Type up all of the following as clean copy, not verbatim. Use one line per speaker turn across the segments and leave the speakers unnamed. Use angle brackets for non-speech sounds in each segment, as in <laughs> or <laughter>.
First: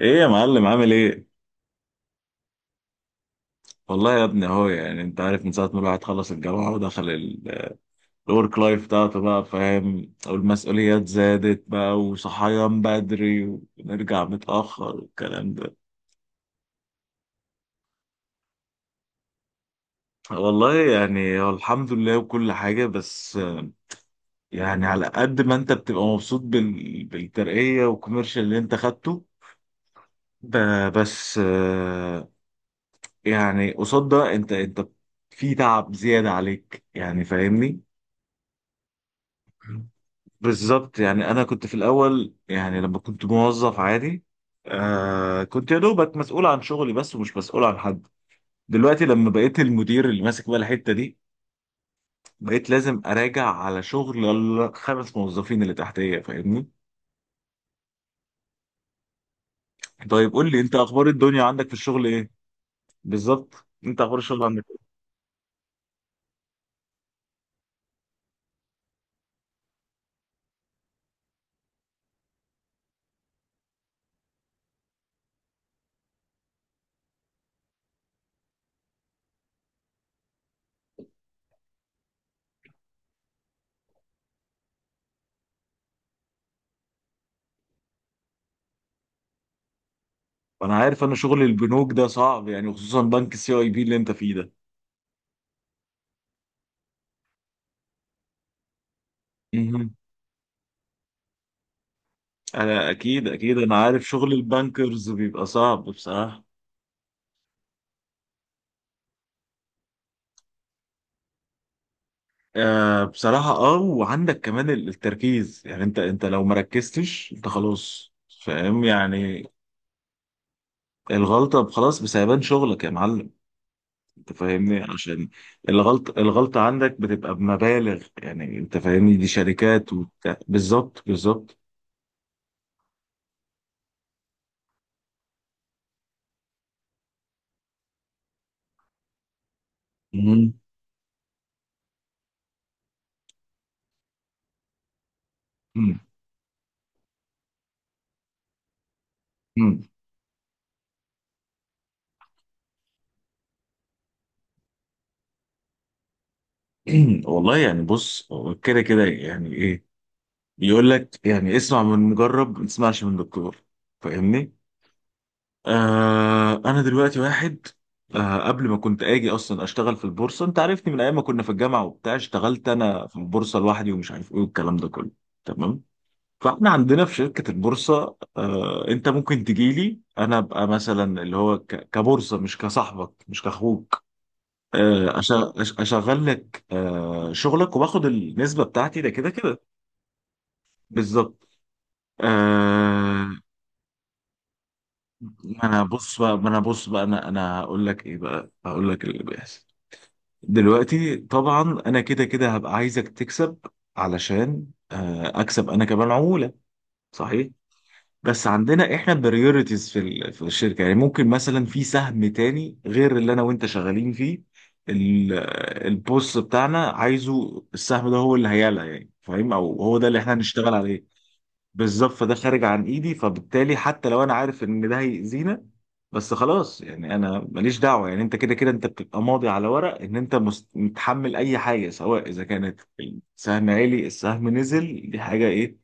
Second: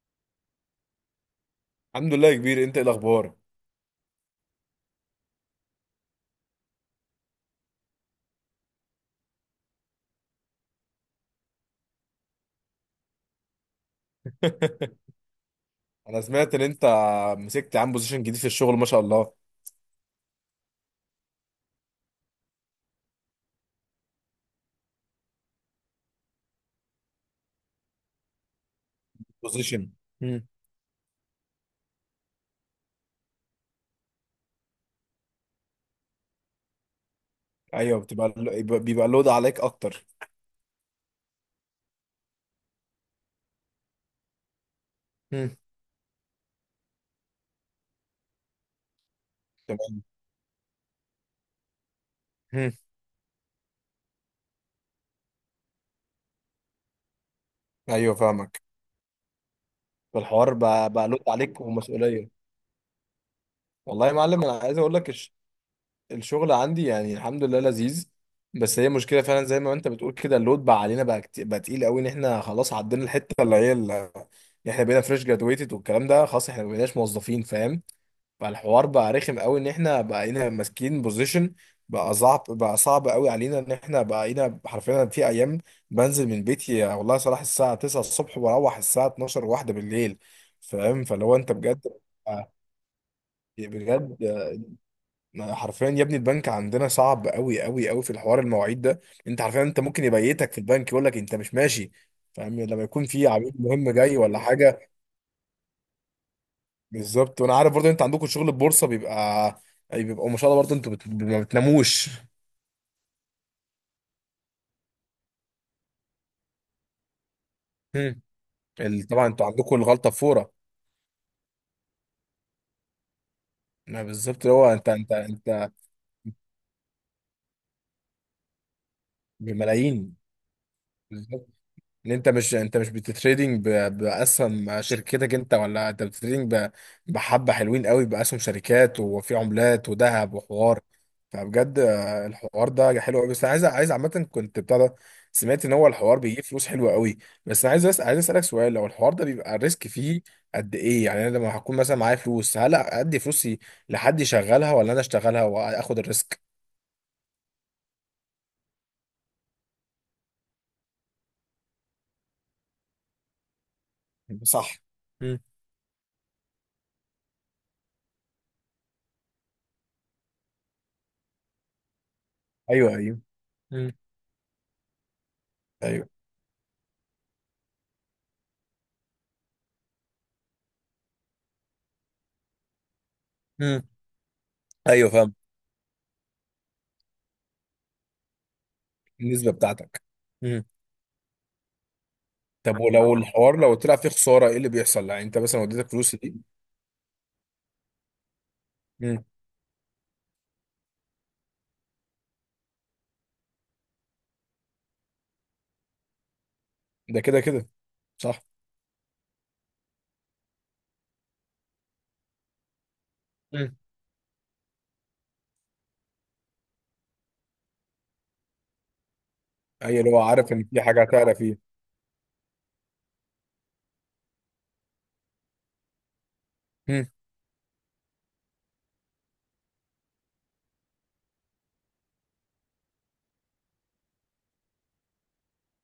ايه يا معلم، عامل ايه؟
الحمد لله يا كبير، انت ايه الاخبار؟
والله يا ابني اهو، يعني انت عارف من ساعة ما الواحد خلص الجامعة ودخل الورك لايف بتاعته، بقى فاهم، والمسؤوليات زادت بقى، وصحيان بدري ونرجع متأخر والكلام ده.
انا سمعت ان انت مسكت عن بوزيشن جديد في الشغل، ما شاء الله.
والله يعني هو الحمد لله وكل حاجة، بس يعني على قد ما انت بتبقى مبسوط بالترقية والكوميرشال اللي انت خدته.
بوزيشن. مم.
ب... بس يعني قصاد ده انت في تعب زيادة عليك، يعني فاهمني؟
ايوه، بيبقى لود عليك اكتر.
بالظبط. يعني انا كنت في الاول، يعني لما كنت موظف عادي،
مم.
كنت يا دوبك مسؤول عن شغلي بس، ومش مسؤول عن حد. دلوقتي لما بقيت
تمام.
المدير اللي ماسك بقى الحته دي، بقيت
مم.
لازم اراجع على شغل الخمس موظفين اللي تحتيه، فاهمني؟
ايوه، فاهمك.
طيب قول
فالحوار
لي، انت
بقى,
اخبار
بقى لود
الدنيا
عليك
عندك في الشغل ايه؟
ومسؤوليه.
بالظبط، انت
والله يا
اخبار الشغل
معلم، انا
عندك
عايز
ايه؟
اقول لك الشغل عندي يعني الحمد لله لذيذ. بس هي مشكله فعلا زي ما انت بتقول كده، اللود بقى علينا بقى تقيل قوي ان احنا خلاص عدينا الحته اللي هي احنا بقينا فريش جرادويتد والكلام ده، خلاص احنا ما بقيناش موظفين، فاهم. فالحوار بقى رخم قوي ان احنا بقينا ماسكين بوزيشن، بقى صعب، بقى صعب قوي علينا ان احنا بقينا حرفيا، أنا في ايام بنزل من بيتي يا والله صلاح الساعه 9 الصبح واروح الساعه 12 واحدة بالليل،
انا
فاهم.
عارف، انا
فلو
شغل
انت بجد،
البنوك ده صعب،
آه،
يعني خصوصا بنك سي اي بي اللي انت
بجد
فيه ده.
حرفيا يا ابني البنك عندنا صعب قوي قوي قوي في الحوار المواعيد ده. انت حرفيا انت
مهم.
ممكن يبيتك في البنك يقول لك انت مش ماشي، فاهم، لما
انا
يكون في
اكيد
عميل
اكيد انا
مهم
عارف
جاي
شغل
ولا حاجه.
البنكرز بيبقى صعب بصراحه.
بالظبط، وانا عارف برضو انت عندكم شغل البورصه بيبقى ما شاء الله، برضو انتوا ما بتناموش.
بصراحة، وعندك كمان التركيز، يعني انت لو ما ركزتش انت خلاص،
هم.
فاهم
طبعا انتوا
يعني.
عندكم الغلطه بفوره.
الغلطة خلاص بسيبان شغلك يا معلم،
ما
انت
بالظبط، هو
فاهمني؟
انت انت
عشان
انت
الغلطة عندك بتبقى بمبالغ، يعني انت فاهمني، دي شركات
بملايين،
وبتاع. بالظبط بالظبط.
ان انت مش بتتريدنج باسهم شركتك انت، ولا انت بتتريدنج بحبه حلوين قوي باسهم شركات وفي عملات وذهب
مم.
وحوار. فبجد، الحوار ده حلو قوي. بس انا عايز عامه كنت بتاع ده. سمعت ان هو
مم.
الحوار بيجيب فلوس حلوه قوي. بس انا عايز اسالك سؤال، لو الحوار ده بيبقى
مم.
الريسك فيه قد ايه؟ يعني انا لما هكون مثلا معايا فلوس، هل ادي فلوسي لحد يشغلها ولا انا اشتغلها واخد الريسك؟
<clears throat> والله يعني بص، هو كده كده، يعني ايه؟ يقول لك يعني: اسمع من مجرب ما تسمعش من دكتور. فاهمني؟
صح. مم.
انا دلوقتي واحد، قبل ما كنت اجي اصلا اشتغل في البورصه، انت عارفني من ايام ما كنا في الجامعه وبتاع، اشتغلت
ايوه،
انا في
ايوه.
البورصه
مم.
لوحدي ومش عارف ايه والكلام ده كله. تمام.
ايوه.
فاحنا عندنا في شركه البورصه، انت ممكن تجي لي، انا ابقى مثلا اللي هو كبورصه، مش كصاحبك مش
مم.
كاخوك.
ايوه،
اشغل لك شغلك وباخد النسبه بتاعتي، ده كده
النسبه
كده.
بتاعتك. مم.
بالظبط.
طب ولو
آه
الحوار لو طلع فيه خساره، ايه اللي بيحصل؟ يعني انت مثلا
ما انا
وديتك فلوس
بص
دي.
بقى ما انا بص بقى انا هقول لك ايه بقى، هقول لك اللي
مم.
بيحصل. دلوقتي طبعا انا كده كده هبقى عايزك تكسب، علشان اكسب انا كمان عمولة.
ده كده
صحيح.
كده، صح.
بس عندنا احنا بريورتيز في الشركة، يعني ممكن مثلا في سهم تاني غير اللي انا وانت
مم.
شغالين فيه. ال- البوس بتاعنا عايزه السهم ده هو اللي هيعلى، يعني فاهم؟ او هو
اي،
ده
اللي
اللي
هو
احنا
عارف ان
هنشتغل
في حاجه
عليه.
هتعلى فيه.
بالظبط، فده خارج عن ايدي. فبالتالي حتى لو انا عارف ان ده هيأذينا، بس خلاص،
مم.
يعني انا ماليش دعوه. يعني انت كده كده انت بتبقى ماضي على ورق ان انت متحمل اي حاجه، سواء اذا كانت السهم عالي، السهم نزل، دي حاجه ايه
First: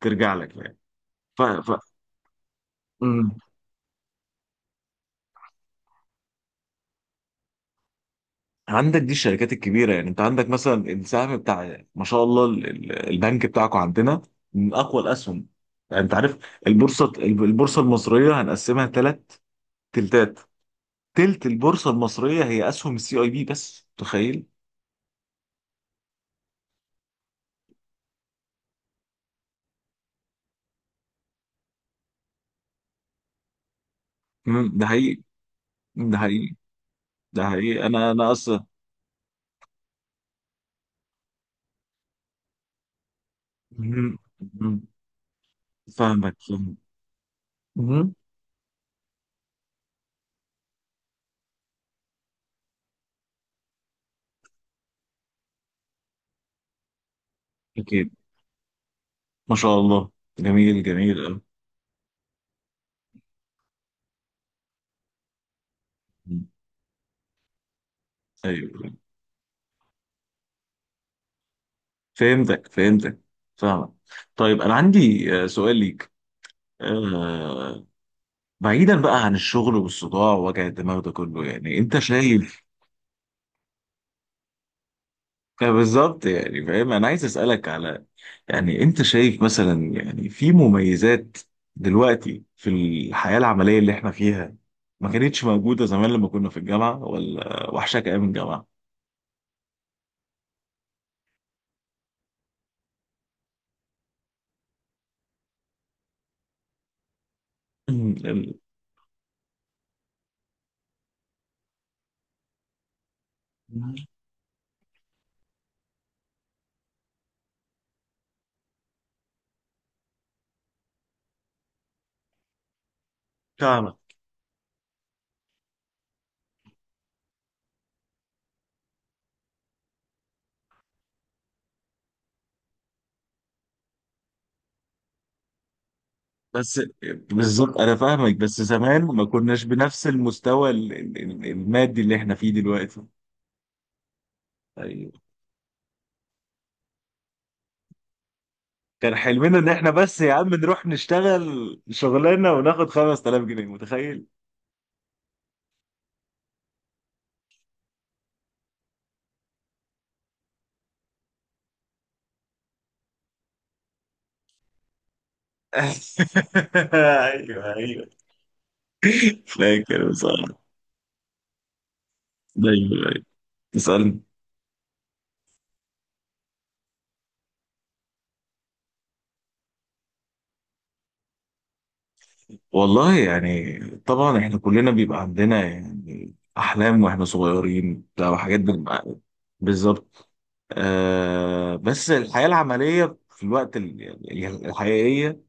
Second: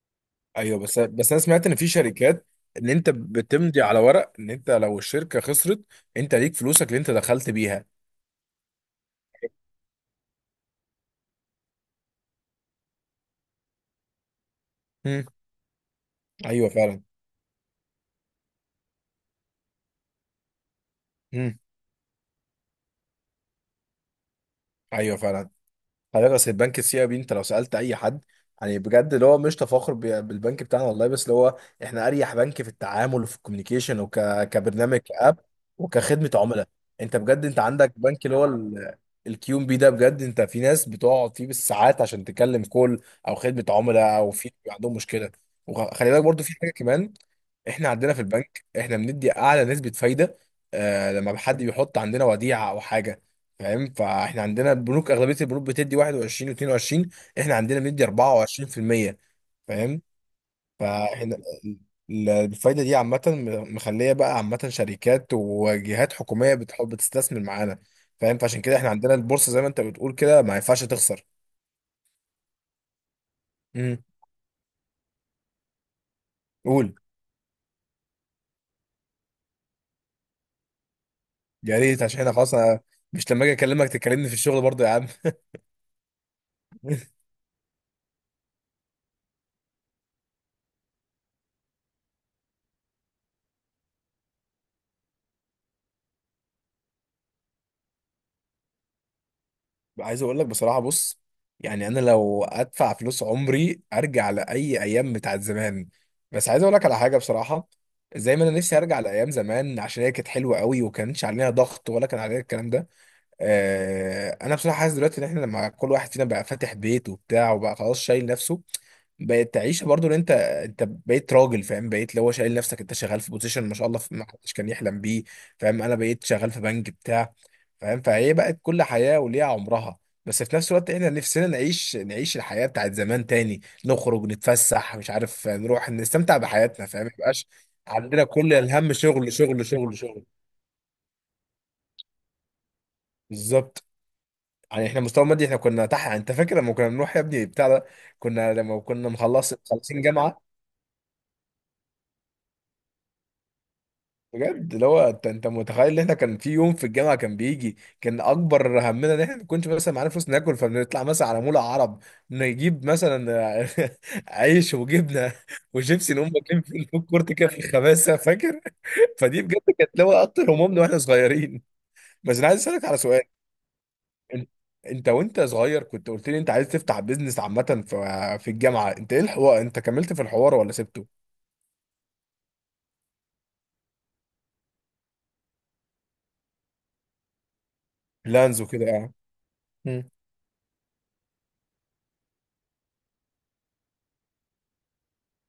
ترجع لك يعني.
ايوه، بس انا
ف...
سمعت
ف...
ان في شركات ان انت
مم.
بتمضي على ورق ان انت لو الشركه خسرت، انت ليك فلوسك اللي انت دخلت بيها.
عندك، دي الشركات الكبيره، يعني انت عندك مثلا السهم بتاع ما شاء الله البنك بتاعكم عندنا من اقوى
مم.
الاسهم، يعني انت عارف.
ايوه، فعلا.
البورصه المصريه هنقسمها ثلاث تلتات. تلت
مم.
البورصة المصرية هي أسهم السي أي بي، بس تخيل.
ايوه، فعلا. حضرتك اصل البنك السي اي بي، انت لو سالت اي حد، يعني بجد اللي هو مش تفاخر بالبنك بتاعنا والله، بس اللي هو احنا اريح بنك في التعامل وفي الكوميونيكيشن
مم، ده
كبرنامج
حقيقي.
كاب
ده
وكخدمه
حقيقي.
عملاء. انت بجد
ده
انت
حقيقي.
عندك
أنا
بنك
أنا
اللي هو
أصلا.
الكيو ام بي، ده بجد، انت في ناس بتقعد فيه بالساعات عشان تكلم كول او خدمه عملاء
مم.
او في
مم.
عندهم مشكله. وخلي بالك
فاهمك
برضو في حاجه
فاهمك.
كمان، احنا
مم.
عندنا في البنك احنا بندي اعلى نسبه فايده. آه، لما حد بيحط عندنا وديعه او حاجه، فاهم، فاحنا عندنا البنوك، اغلبيه البنوك بتدي 21 و22، احنا عندنا بندي
أكيد،
24%،
ما شاء
فاهم.
الله. جميل جميل
فاحنا
أوي.
الفايده دي عامه، مخليه بقى عامه شركات وجهات
مم.
حكوميه بتحب تستثمر معانا، فاهم، فعشان كده احنا
أيوه،
عندنا البورصه زي ما انت بتقول كده، ما ينفعش تخسر.
فهمتك فهمتك. فاهمك.
امم
طيب أنا عندي سؤال ليك.
قول.
آه، بعيدا بقى عن الشغل والصداع ووجع الدماغ ده كله، يعني
يا
أنت
ريت، عشان احنا خلاص،
شايف؟
أنا مش لما اجي اكلمك تكلمني في الشغل برضه يا عم.
بالظبط، يعني فاهم. أنا عايز أسألك على، يعني انت شايف مثلا يعني في مميزات دلوقتي في الحياة العملية اللي احنا فيها ما كانتش موجودة زمان لما كنا في الجامعة؟ ولا وحشك ايام الجامعة؟
عايز اقول لك بصراحه، بص، يعني انا لو ادفع فلوس عمري ارجع لاي ايام بتاعت زمان. بس عايز اقول لك على حاجه بصراحه.
<clears throat>
زي ما انا
ال-
نفسي ارجع لايام زمان، عشان هي كانت حلوه قوي وكانش عليها ضغط ولا كان عليها الكلام ده. انا بصراحه حاسس دلوقتي ان احنا لما كل واحد فينا بقى فاتح بيت وبتاع وبقى خلاص شايل نفسه، بقت تعيشه برضو، ان انت بقيت راجل، فاهم، بقيت اللي هو شايل نفسك، انت شغال في بوزيشن ما شاء
فاهمك
الله ما حدش كان يحلم بيه. فاهم، انا بقيت شغال في بنك بتاع، فاهم، فهي بقت كل حياه وليها عمرها. بس في نفس الوقت احنا نفسنا نعيش نعيش الحياه بتاعت زمان تاني، نخرج نتفسح مش عارف، نروح نستمتع
بس.
بحياتنا، فاهم، ما يبقاش
بالظبط انا
عندنا
فاهمك.
كل
بس
الهم
زمان ما
شغل
كناش
شغل شغل
بنفس
شغل.
المستوى المادي اللي احنا فيه دلوقتي.
بالظبط. يعني احنا
ايوه،
مستوى مادي، احنا كنا تحت، يعني انت فاكر لما كنا بنروح يا ابني بتاع ده؟ كنا لما كنا
كان
مخلص
حلمنا ان احنا
مخلصين
بس يا
جامعه.
عم نروح نشتغل شغلانة وناخد 5000 جنيه، متخيل؟
بجد، اللي هو انت متخيل ان احنا كان في يوم في الجامعه كان اكبر همنا ان احنا ما كناش مثلا معانا فلوس ناكل، فبنطلع مثلا على مول عرب، نجيب مثلا <laughs> عيش وجبنه
<laughs>
وشيبسي، نقوم واكلين في الفود كورت كده في
ايوه ايوه،
الخباثه، فاكر؟ <laughs> فدي بجد كانت اللي
فاكر
هو اكتر
بصراحة.
همومنا واحنا صغيرين. بس انا عايز اسالك
ايوه
على سؤال.
ايوه، اسألني.
إن- انت وانت صغير كنت قلت لي انت عايز تفتح بيزنس عامة في الجامعة، انت ايه الحوار، انت كملت في الحوار ولا سبته؟
والله يعني، طبعا احنا كلنا بيبقى عندنا يعني احلام واحنا صغيرين بتاع حاجات
لانز وكده، يعني.
بنبقى-
مم.
بالظبط. بس الحياة العملية في الوقت يعني الحقيقية،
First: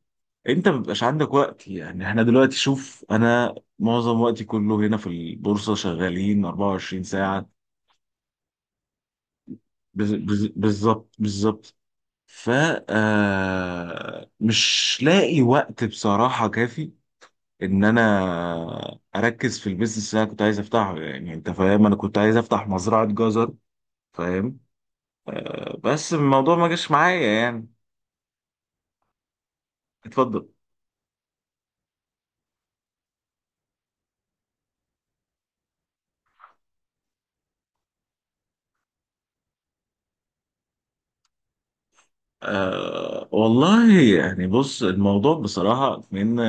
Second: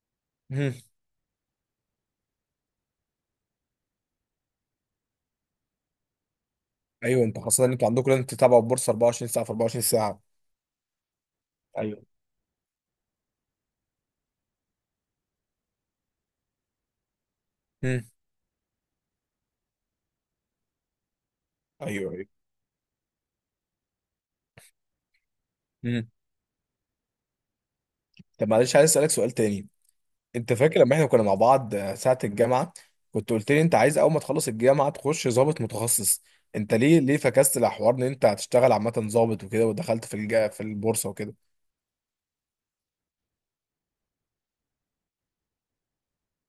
انت
مم.
ما بيبقاش عندك وقت. يعني احنا دلوقتي، شوف انا معظم وقتي كله هنا في البورصة، شغالين 24
ايوه، انت
ساعة.
خاصة ان انتوا عندكم لازم تتابعوا البورصة 24 ساعة في 24 ساعة.
بالظبط بالظبط.
ايوه.
ف آه، مش لاقي وقت بصراحة كافي ان
مم.
انا اركز في البيزنس اللي انا كنت عايز افتحه. يعني انت فاهم، انا
ايوه،
كنت
ايوه.
عايز افتح مزرعة جزر. فاهم.
مم.
بس الموضوع ما جاش معايا يعني.
طب معلش، عايز اسألك سؤال تاني.
اتفضل.
انت فاكر لما احنا كنا مع بعض ساعة الجامعة، كنت قلت لي انت عايز اول ما تخلص الجامعة تخش ضابط متخصص. انت ليه فكست الحوار ان انت هتشتغل عامة ضابط وكده ودخلت في البورصة وكده؟
والله يعني بص، الموضوع بصراحة من،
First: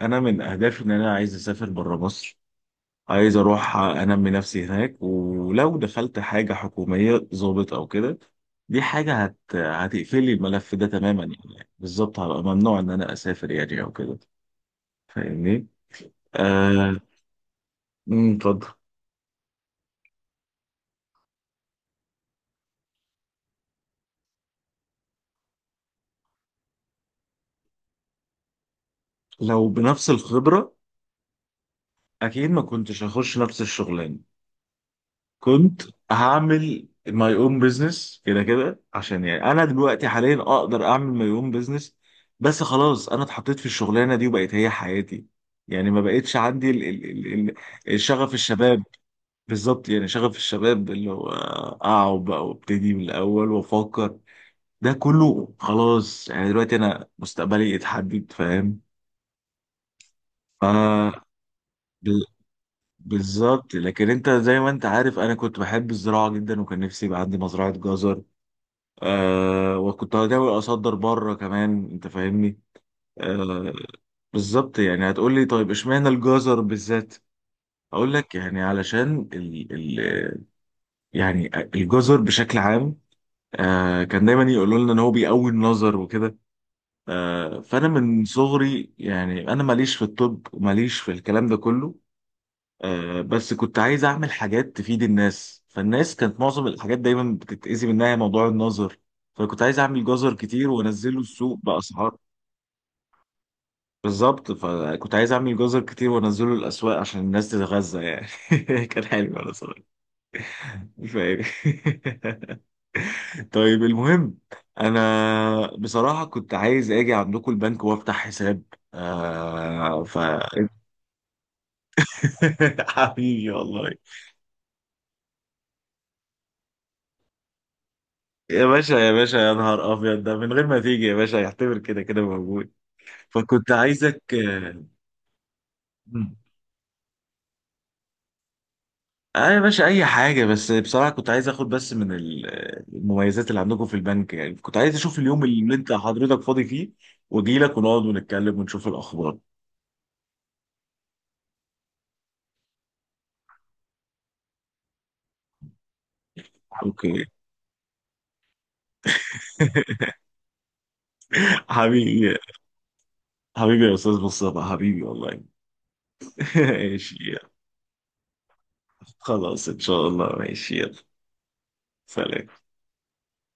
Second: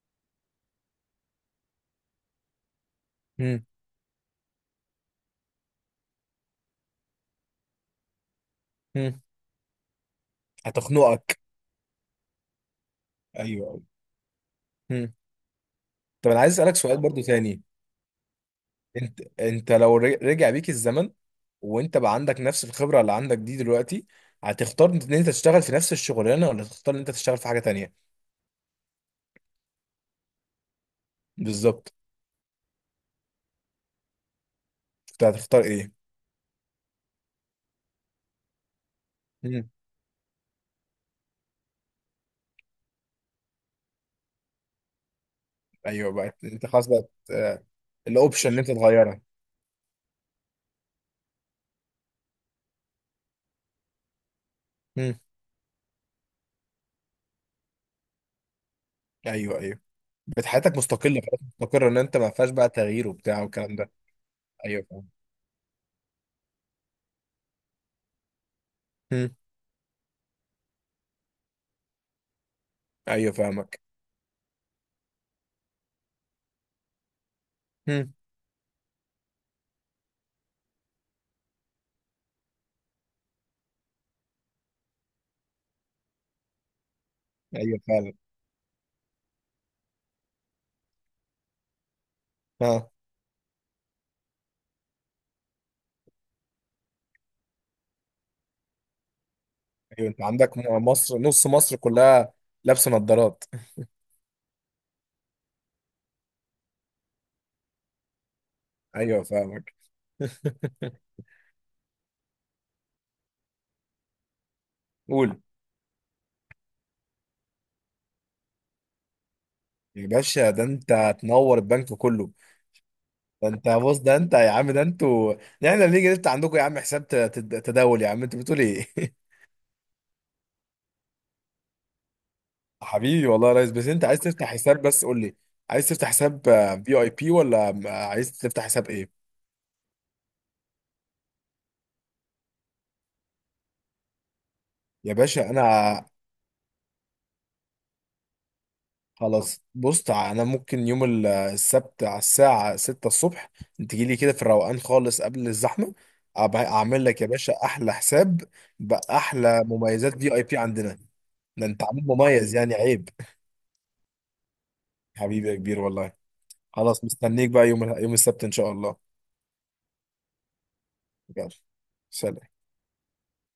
انا من اهدافي ان انا عايز اسافر بره مصر. عايز
مم.
اروح انمي نفسي هناك، ولو دخلت حاجة حكومية ضابط او كده، دي حاجة
مم.
هتقفلي الملف ده تماما.
هتخنقك.
يعني بالظبط، هبقى ممنوع ان انا اسافر
ايوه،
يعني
ايوه.
او كده،
مم.
فاهمني؟
طب انا عايز اسالك
آه،
سؤال برضو تاني.
أمم، اتفضل.
انت لو رجع بيك الزمن، وانت بقى عندك نفس الخبره اللي عندك دي دلوقتي، هتختار ان انت تشتغل في نفس الشغلانه، ولا تختار ان انت تشتغل في حاجه تانية؟
لو بنفس الخبرة،
بالظبط.
أكيد ما كنتش هخش نفس الشغلانة.
انت هتختار
كنت
ايه؟
هعمل ماي اون بزنس، كده كده عشان يعني أنا
مم.
دلوقتي حاليا أقدر أعمل ماي اون بزنس. بس خلاص، أنا اتحطيت في الشغلانة دي وبقت هي حياتي، يعني ما
ايوه
بقتش
بقى، انت
عندي
خلاص بقى،
ال شغف
الاوبشن ان انت
الشباب.
تغيرها.
بالظبط، يعني شغف الشباب اللي هو أقعد بقى وابتدي من الأول وأفكر، ده
مم.
كله خلاص. يعني دلوقتي أنا مستقبلي اتحدد، فاهم
ايوه، ايوه. بقت
ف
حياتك مستقله خلاص، مستقره، ان انت ما فيهاش بقى تغيير وبتاع
بالظبط،
والكلام ده.
لكن انت زي ما انت
ايوه، فاهم.
عارف، انا كنت بحب الزراعه جدا، وكان نفسي يبقى عندي مزرعه جزر.
مم.
وكنت هحاول اصدر بره كمان، انت فاهمني.
ايوه،
آه
فاهمك.
بالظبط، يعني هتقول لي طيب اشمعنى الجزر بالذات؟
مم.
اقول لك يعني علشان ال ال يعني الجزر بشكل عام، كان دايما يقولوا لنا ان هو بيقوي النظر وكده.
ايوه،
فانا من صغري، يعني انا ماليش في الطب وماليش في الكلام ده كله.
فعلا.
بس كنت عايز اعمل حاجات تفيد الناس، فالناس كانت معظم الحاجات دايما بتتأذي منها موضوع النظر. فكنت عايز اعمل
ايوه، انت
جزر
عندك
كتير
مصر،
وانزله
نص
السوق
مصر
باسعار.
كلها لابسه نظارات.
بالظبط، فكنت عايز اعمل جزر كتير وانزله الاسواق عشان الناس تتغذى يعني. <laughs>
<laughs>
كان
ايوه،
حلو انا
فاهمك.
صراحه،
<laughs>
مش فاهم. <laughs> طيب المهم،
قول.
انا بصراحه كنت عايز اجي عندكم البنك وافتح حساب. آه
يا
ف
باشا، ده انت تنور البنك كله.
<laughs>
ده
حبيبي
انت
والله.
بص، ده انت يا عم، ده انتوا، ده احنا بنيجي نفتح عندكم يا عم، حساب تداول، يا عم انت بتقول
يا
ايه؟
باشا يا
<laughs>
باشا، يا نهار ابيض، ده من غير ما تيجي يا باشا يعتبر كده كده موجود.
حبيبي والله يا ريس،
فكنت
بس انت عايز
عايزك
تفتح حساب،
آه
بس قول لي، عايز تفتح
مم.
حساب في اي بي، ولا عايز تفتح حساب ايه؟
يا باشا، اي حاجه، بس بصراحه كنت عايز اخد بس من المميزات اللي عندكم في البنك. يعني كنت عايز
يا
اشوف اليوم
باشا
اللي انت
انا
حضرتك فاضي فيه واجي لك ونقعد ونتكلم ونشوف الاخبار.
خلاص، بص، انا ممكن يوم السبت على الساعة 6 الصبح، تجي لي كده في الروقان خالص قبل الزحمة، اعمل لك
اوكي.
يا باشا احلى حساب باحلى
<laughs>
مميزات في اي بي عندنا. ده انت عميل
حبيبي،
مميز، يعني عيب.
حبيبي يا استاذ مصطفى، حبيبي
<laughs>
والله.
حبيبي يا كبير والله.
<laughs>
خلاص،
ماشي.
مستنيك بقى يوم السبت ان شاء الله.
خلاص ان شاء الله، ماشي. يلا،
يلا. سلام.
سلام.